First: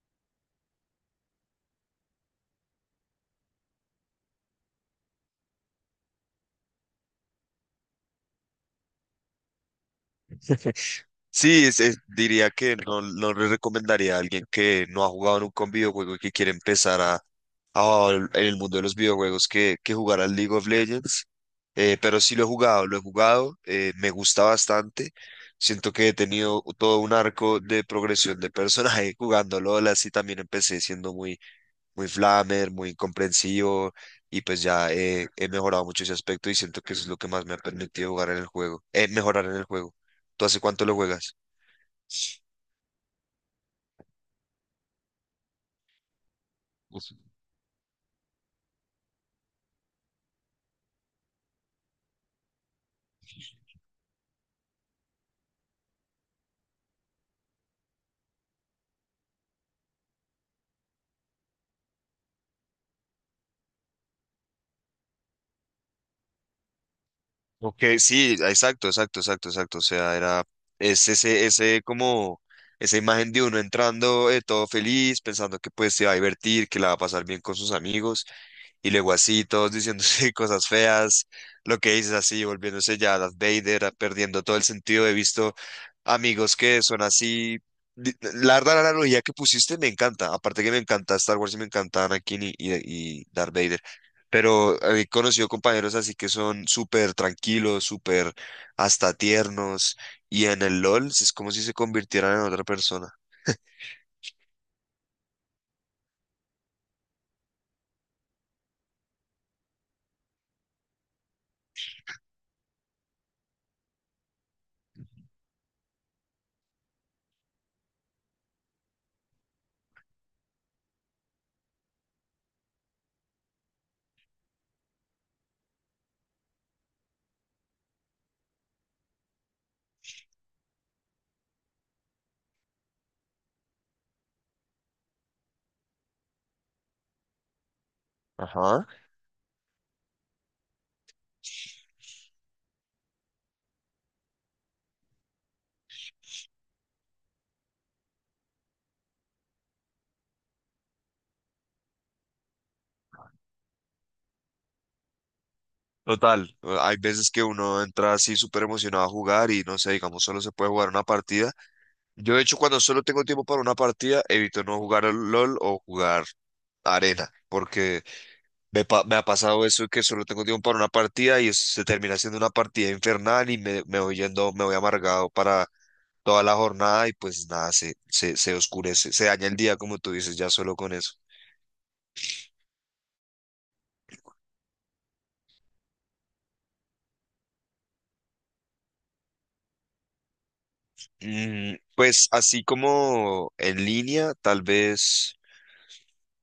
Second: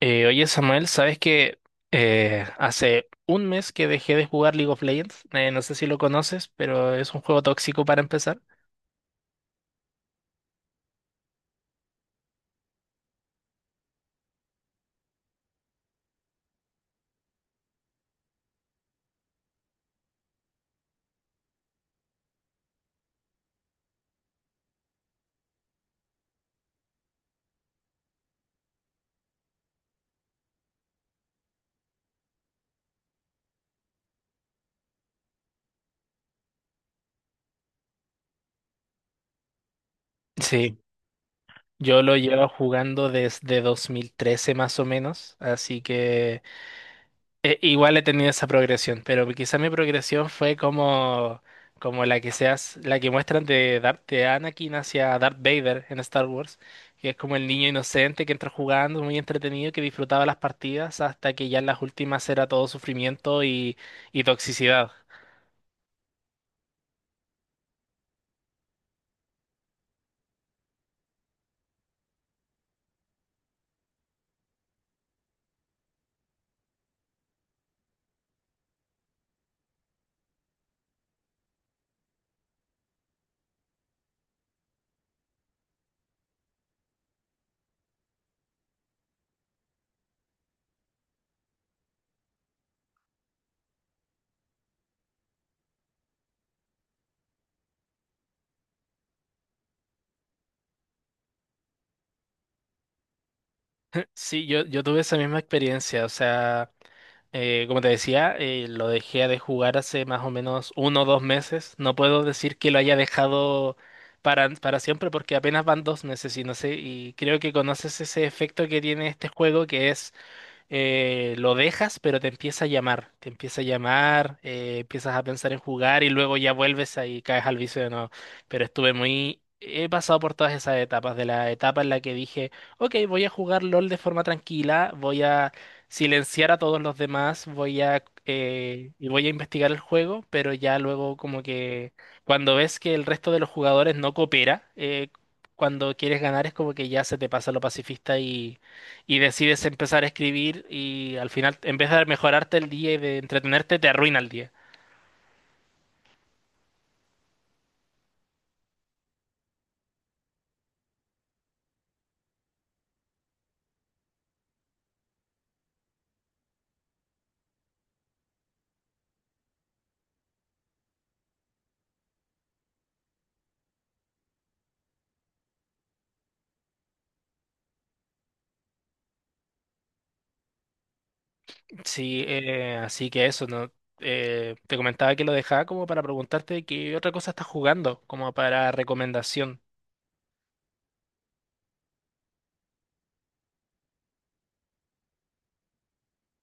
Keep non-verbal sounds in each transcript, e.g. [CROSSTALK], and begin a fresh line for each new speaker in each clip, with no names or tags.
Oye Samuel, ¿sabes que hace un mes que dejé de jugar League of Legends? No sé si lo conoces, pero es un juego tóxico para empezar.
Sí, diría que no, no le recomendaría a alguien que no ha jugado nunca un videojuego y que quiere empezar en el mundo de los videojuegos que jugar al League of Legends. Pero sí lo he jugado, me gusta bastante. Siento que he tenido todo un arco de progresión de personaje [LAUGHS] jugando LOL, así también empecé siendo muy flamer, muy incomprensivo y pues ya he mejorado mucho ese aspecto y siento que eso es lo que más me ha permitido jugar en el juego, mejorar en el juego. ¿Tú hace
Sí,
cuánto lo juegas?
yo lo llevo jugando desde 2013 más o menos, así que igual he tenido esa progresión, pero quizá mi progresión fue como, como la que seas, la que muestran de Darth de Anakin hacia Darth Vader en Star Wars, que es como el niño inocente que entra jugando, muy entretenido, que disfrutaba las partidas hasta que ya en las últimas era todo sufrimiento y toxicidad.
Ok, sí, exacto, exacto, exacto, exacto. O sea, era es ese como esa imagen de uno entrando todo feliz, pensando que pues se va a divertir, que la va a pasar bien con sus amigos. Y luego así, todos diciéndose [LAUGHS] cosas feas, lo que dices así, volviéndose ya Darth Vader, perdiendo todo el sentido. He visto amigos que son así. La verdad, la analogía que pusiste me encanta. Aparte que me encanta Star Wars y me encanta Anakin y Darth Vader. Pero he conocido compañeros así que son súper tranquilos, súper hasta tiernos. Y en el LOL es como si se convirtieran en otra persona.
[LAUGHS] Sí, yo tuve esa misma experiencia, o sea. Como te decía, lo dejé de jugar hace más o menos uno o dos meses. No puedo decir que lo haya dejado para siempre porque apenas van dos meses y no sé, y creo que conoces ese efecto que tiene este juego que es lo dejas, pero te empieza a llamar, te empieza a llamar, empiezas a pensar en jugar y luego ya vuelves ahí, caes al vicio de nuevo. Pero estuve muy... He pasado por todas esas etapas, de la etapa en la que dije, ok, voy a jugar LOL de forma tranquila, voy a silenciar a todos los demás, voy a...
Ajá.
voy a investigar el juego, pero ya luego como que cuando ves que el resto de los jugadores no coopera, cuando quieres ganar es como que ya se te pasa lo pacifista y decides empezar a escribir y al final, en vez de mejorarte el día y de entretenerte, te arruina el día.
Total, hay veces que uno entra así súper emocionado a jugar y no sé, digamos, solo se puede jugar una partida. Yo, de hecho, cuando solo tengo tiempo para una partida, evito no jugar al LOL o jugar arena, porque me ha pasado eso que solo tengo tiempo para una partida y eso se termina siendo una partida infernal y me voy yendo, me voy amargado para toda la jornada y pues nada, se oscurece, se daña el día, como tú dices, ya solo con eso.
Sí, así que eso, ¿no? Te comentaba que lo dejaba como para preguntarte qué otra cosa estás jugando, como para recomendación.
Mm, pues así como en línea, tal vez.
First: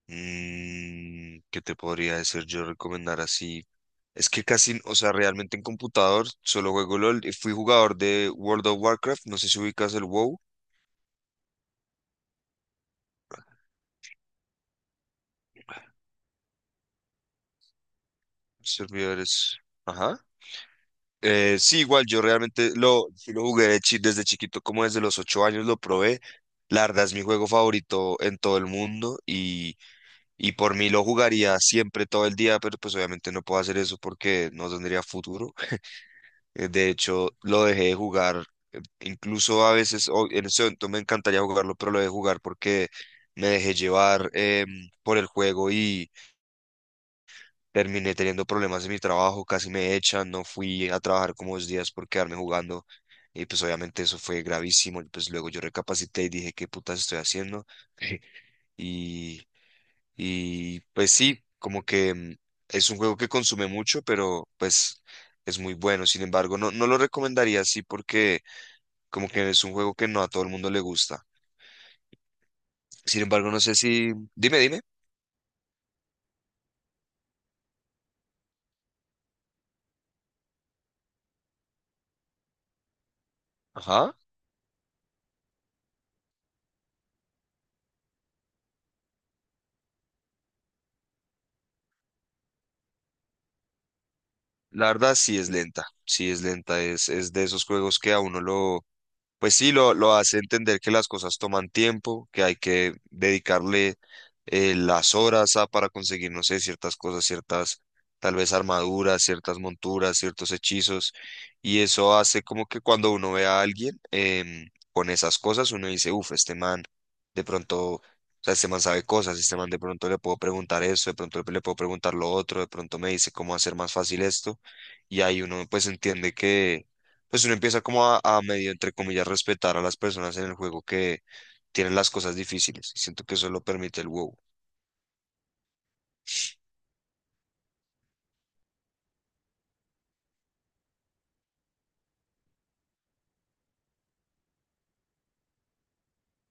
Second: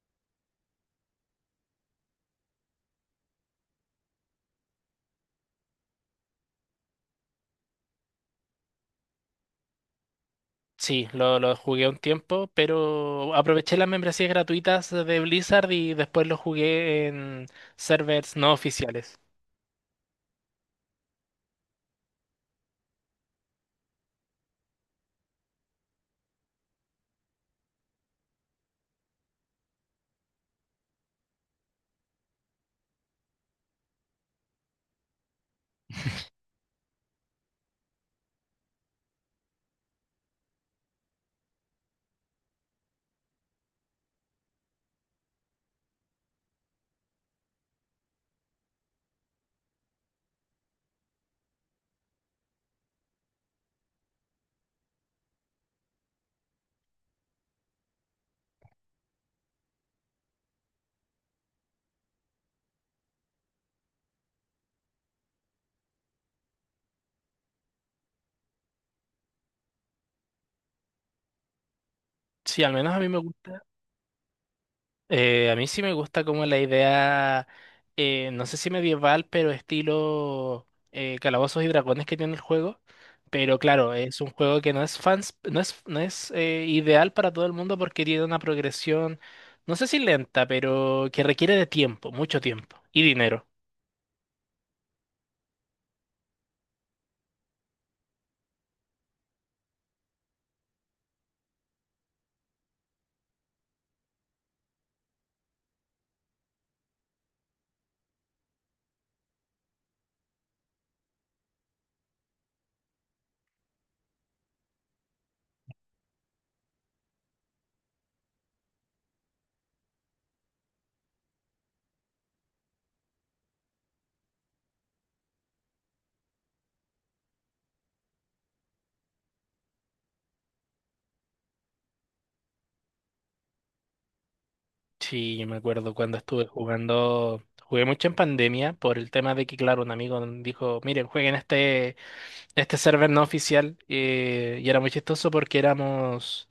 Mm, ¿qué te podría decir yo recomendar así? Es que casi, o sea, realmente en computador solo juego LOL. Y fui jugador de World of Warcraft, no sé si ubicas el WoW.
Sí, lo jugué un tiempo, pero aproveché las membresías gratuitas de Blizzard y después lo jugué en servers no oficiales.
Servidores. Ajá. Sí, igual, yo realmente lo, sí lo jugué de desde chiquito, como desde los 8 años lo probé. La verdad es mi juego favorito en todo el mundo y por mí lo jugaría siempre, todo el día, pero pues obviamente no puedo hacer eso porque no tendría futuro. De hecho, lo dejé de jugar. Incluso a veces, en ese momento me encantaría jugarlo, pero lo dejé de jugar porque me dejé llevar por el juego y terminé teniendo problemas en mi trabajo. Casi me echan, no fui a trabajar como 2 días por quedarme jugando. Y pues obviamente eso fue gravísimo. Pues luego yo recapacité y dije, ¿qué putas estoy haciendo? [LAUGHS] Y, y pues sí, como que es un juego que consume mucho, pero pues es muy bueno. Sin embargo, no, no lo recomendaría así porque como que es un juego que no a todo el mundo le gusta.
Sí, al menos a mí me
Sin embargo, no
gusta.
sé si... Dime, dime.
A mí sí me gusta como la idea, no sé si medieval, pero estilo Calabozos y Dragones que tiene el juego. Pero claro,
Ajá.
es un juego que no es fans, no es ideal para todo el mundo porque tiene una progresión, no sé si lenta, pero que requiere de tiempo, mucho tiempo y dinero.
La verdad sí es lenta. Sí es lenta. Es de esos juegos que a uno lo, pues sí, lo hace entender que las cosas toman tiempo, que hay que dedicarle las horas a, para conseguir, no sé, ciertas cosas, tal vez armaduras, ciertas monturas, ciertos hechizos. Y eso hace como que cuando uno ve a alguien con esas cosas, uno dice, uff, este man de pronto, o sea, este man sabe cosas, este man de pronto le puedo preguntar eso, de pronto le puedo preguntar lo otro, de pronto me dice cómo hacer más fácil esto. Y ahí uno pues entiende que pues uno empieza como a medio, entre comillas, respetar a las personas en el juego que tienen las cosas difíciles. Y siento que eso lo permite el WoW.
Sí, yo me acuerdo cuando estuve jugando, jugué mucho en pandemia por el tema de que, claro, un amigo dijo, miren, jueguen este server no oficial. Y era muy chistoso porque éramos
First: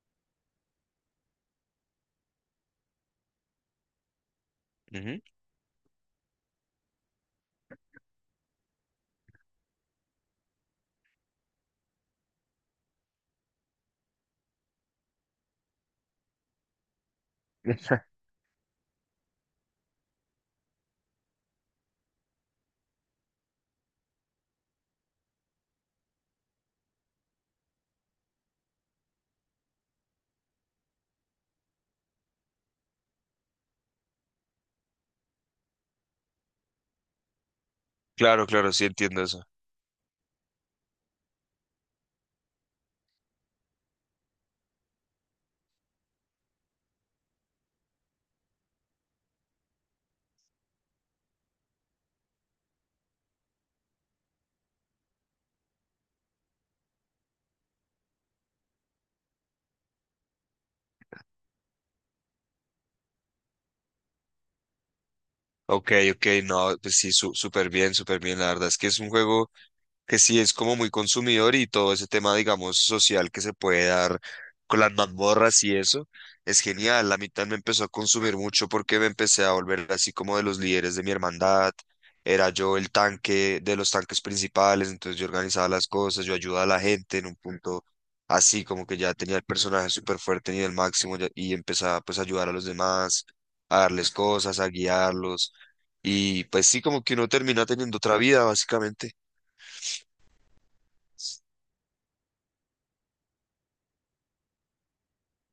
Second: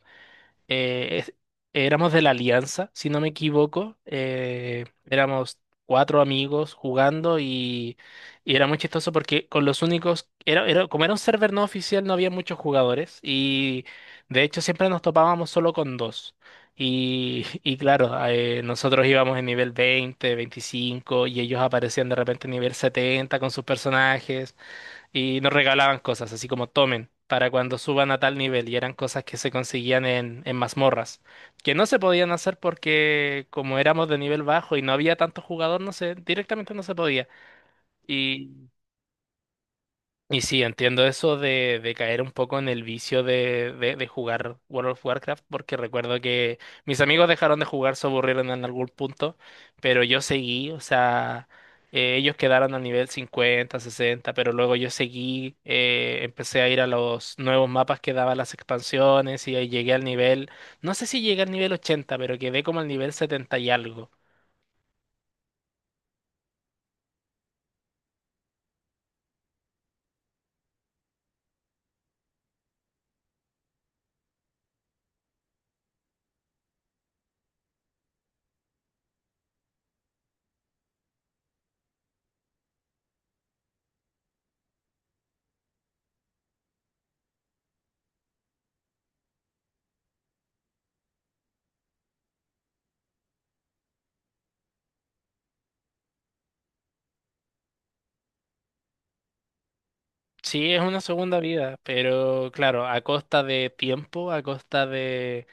eh, es- éramos de la Alianza, si no me equivoco.
Ujú.
Éramos cuatro amigos jugando y era muy chistoso porque con los únicos, como era un server no oficial, no había muchos jugadores y de hecho siempre nos topábamos solo con dos. Y [LAUGHS] y claro, nosotros íbamos en nivel 20 25 y ellos aparecían de repente en nivel 70 con sus personajes y nos regalaban cosas, así como tomen, para cuando suban a tal nivel, y eran cosas que se conseguían en mazmorras, que no se podían hacer porque como éramos de nivel bajo y no había tanto jugador, no sé, directamente no se podía.
Claro,
y
claro, sí entiendo eso.
y sí, entiendo eso de caer un poco en el vicio de jugar World of Warcraft, porque recuerdo que mis amigos dejaron de jugar, se aburrieron en algún punto, pero yo seguí, o sea, ellos quedaron al nivel 50 60 pero luego yo seguí, empecé a ir a los nuevos mapas que daban las expansiones y ahí llegué al nivel, no sé si llegué al nivel 80 pero quedé como al nivel 70 y algo.
Ok, ok, no, pues sí, súper bien, súper bien. La verdad es que es un juego que sí es como muy consumidor y todo ese tema, digamos, social que se puede dar con las mazmorras y eso, es genial. La mitad me empezó a consumir mucho porque me empecé a volver así como de los líderes de mi hermandad. Era yo el tanque de los tanques principales, entonces yo organizaba las cosas, yo ayudaba a la gente en un punto así, como que ya tenía el personaje súper fuerte ni el máximo y empezaba pues a ayudar a los demás, a darles cosas, a guiarlos. Y pues sí, como que uno termina teniendo otra vida, básicamente.
Sí, es una segunda vida, pero claro, a costa de tiempo, a costa de...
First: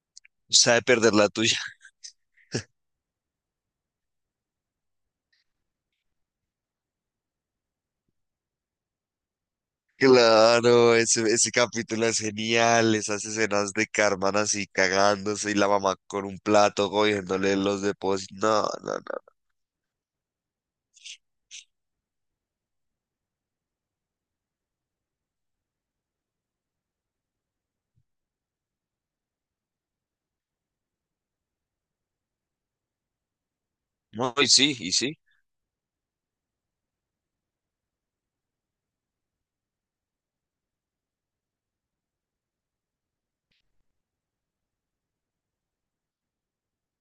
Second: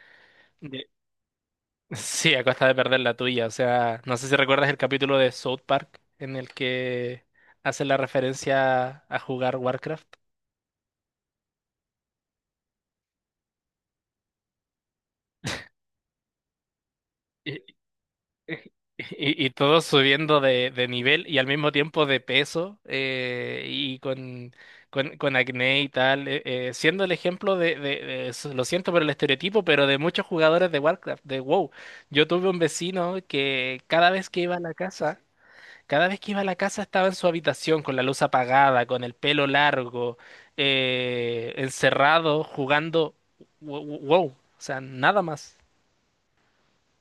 Sabe perder la tuya. [LAUGHS]
Sí, a costa de perder la tuya. O sea, no sé si recuerdas el capítulo de South Park en el que hace la referencia a jugar Warcraft.
Claro, ese capítulo es genial, esas escenas de Carmen así cagándose y la mamá con un plato cogiéndole
Y,
los depósitos. No, no, no.
y- y todos subiendo de nivel y al mismo tiempo de peso y con acné y tal, siendo el ejemplo de eso, lo siento por el estereotipo, pero de muchos jugadores de Warcraft, de WoW. Yo tuve un vecino que cada vez
No,
que
No, y
iba a la
sí, y sí.
casa... Cada vez que iba a la casa estaba en su habitación con la luz apagada, con el pelo largo, encerrado, jugando. Wow, o sea, nada más.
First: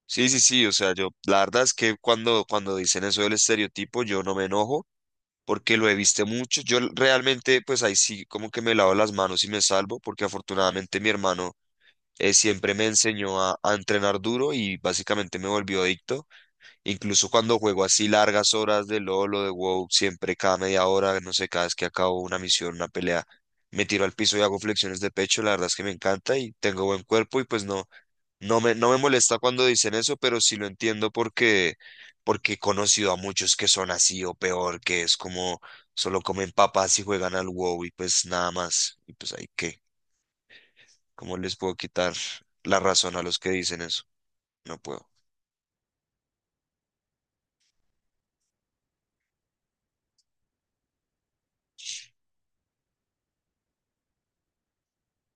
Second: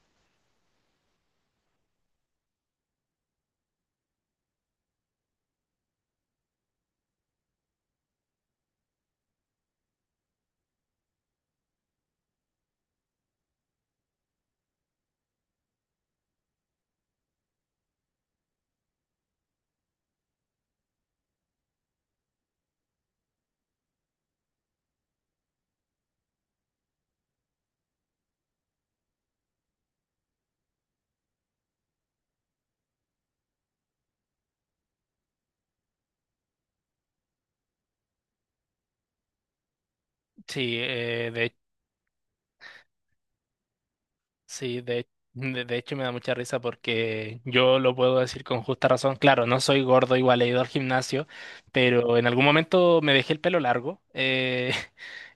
Sí, sí, sí. O sea, yo, la verdad es que cuando dicen eso del estereotipo, yo no me enojo porque lo he visto mucho. Yo realmente, pues ahí sí, como que me lavo las manos y me salvo porque afortunadamente mi hermano siempre me enseñó a entrenar duro y básicamente me volvió adicto. Incluso cuando juego así largas horas de LOL o de WoW, siempre cada media hora, no sé, cada vez que acabo una misión, una pelea, me tiro al piso y hago flexiones de pecho, la verdad es que me encanta y tengo buen cuerpo y pues no, no me molesta cuando dicen eso, pero sí lo entiendo porque he conocido a muchos que son así o peor, que es como solo comen papas y juegan al WoW y pues nada más. Y pues ahí qué,
Sí,
¿cómo les puedo quitar la razón a los que dicen eso? No
sí,
puedo.
de hecho me da mucha risa porque yo lo puedo decir con justa razón. Claro, no soy gordo, igual he ido al gimnasio, pero en algún momento me dejé el pelo largo.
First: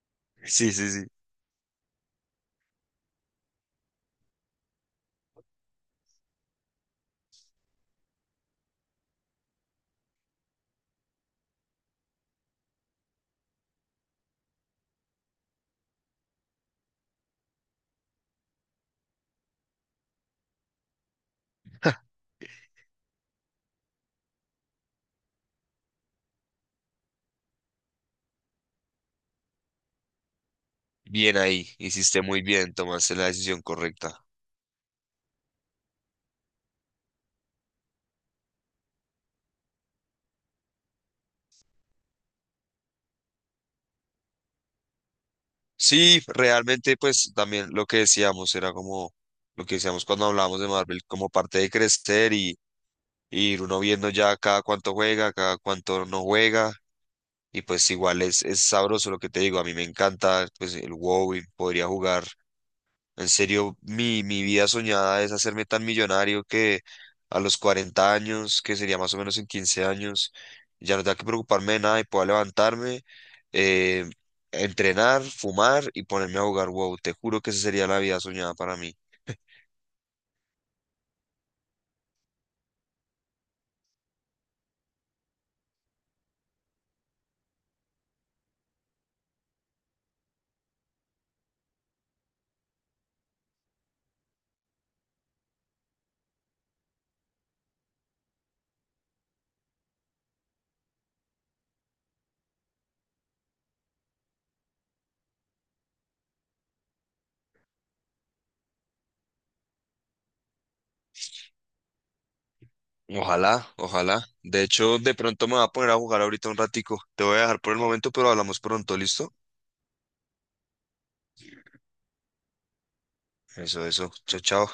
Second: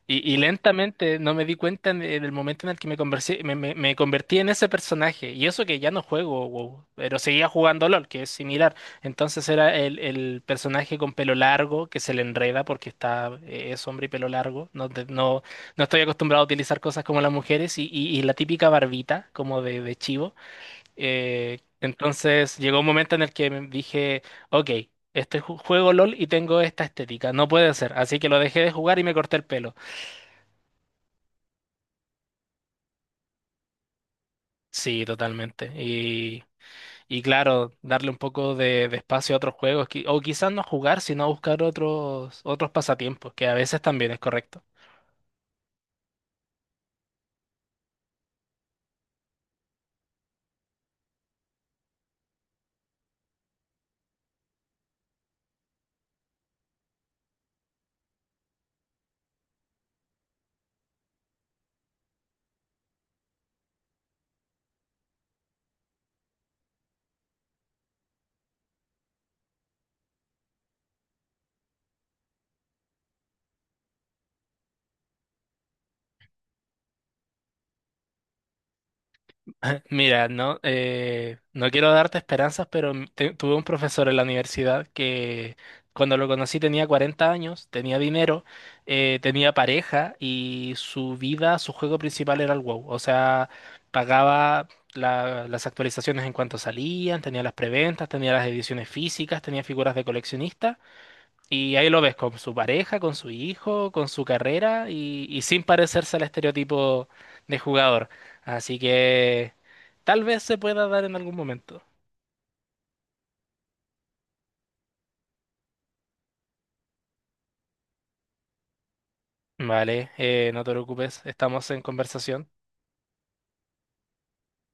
Y
[LAUGHS] Sí, sí, sí.
lentamente no me di cuenta en el momento en el que me, conversé- me- me convertí en ese personaje. Y eso que ya no juego WoW, pero seguía jugando LOL, que es similar. Entonces era el personaje con pelo largo que se le enreda porque está, es hombre y pelo largo. No estoy acostumbrado a utilizar cosas como las mujeres y la típica barbita, como de chivo. Entonces llegó un momento en el que me dije, ok. Este juego LOL y tengo esta estética. No puede ser. Así que lo dejé de jugar y me corté el pelo.
Bien ahí, hiciste muy bien, tomaste la decisión correcta.
Sí, totalmente. Y claro, darle un poco de espacio a otros juegos, o quizás no jugar, sino a buscar otros, otros pasatiempos, que a veces también es correcto.
Sí, realmente pues también lo que decíamos era como lo que decíamos cuando hablábamos de Marvel, como parte de crecer y ir uno viendo ya cada cuánto juega, cada cuánto no juega y pues igual es sabroso lo que te digo, a mí me encanta pues el WoW y podría jugar. En serio, mi vida soñada es hacerme tan millonario que a los 40 años, que sería más o menos en 15 años, ya no tenga que preocuparme de nada y pueda levantarme eh, entrenar, fumar y ponerme a jugar WoW. Te juro que esa sería la vida soñada para mí.
Mira, no, no quiero darte esperanzas, pero tuve un profesor en la universidad que cuando lo conocí tenía 40 años, tenía dinero, tenía pareja y su vida, su juego principal era el WoW. O sea, pagaba las actualizaciones en cuanto salían, tenía las preventas, tenía las ediciones físicas, tenía figuras de coleccionista. Y ahí lo ves con su pareja, con su hijo, con su carrera y sin parecerse al estereotipo de jugador. Así que... Tal vez se pueda dar en algún momento.
Ojalá, ojalá. De hecho, de pronto me voy a poner a jugar ahorita un ratico. Te voy a dejar por el momento, pero hablamos pronto, ¿listo?
Vale, no te preocupes, estamos en conversación.
Eso, eso. Chao, chao.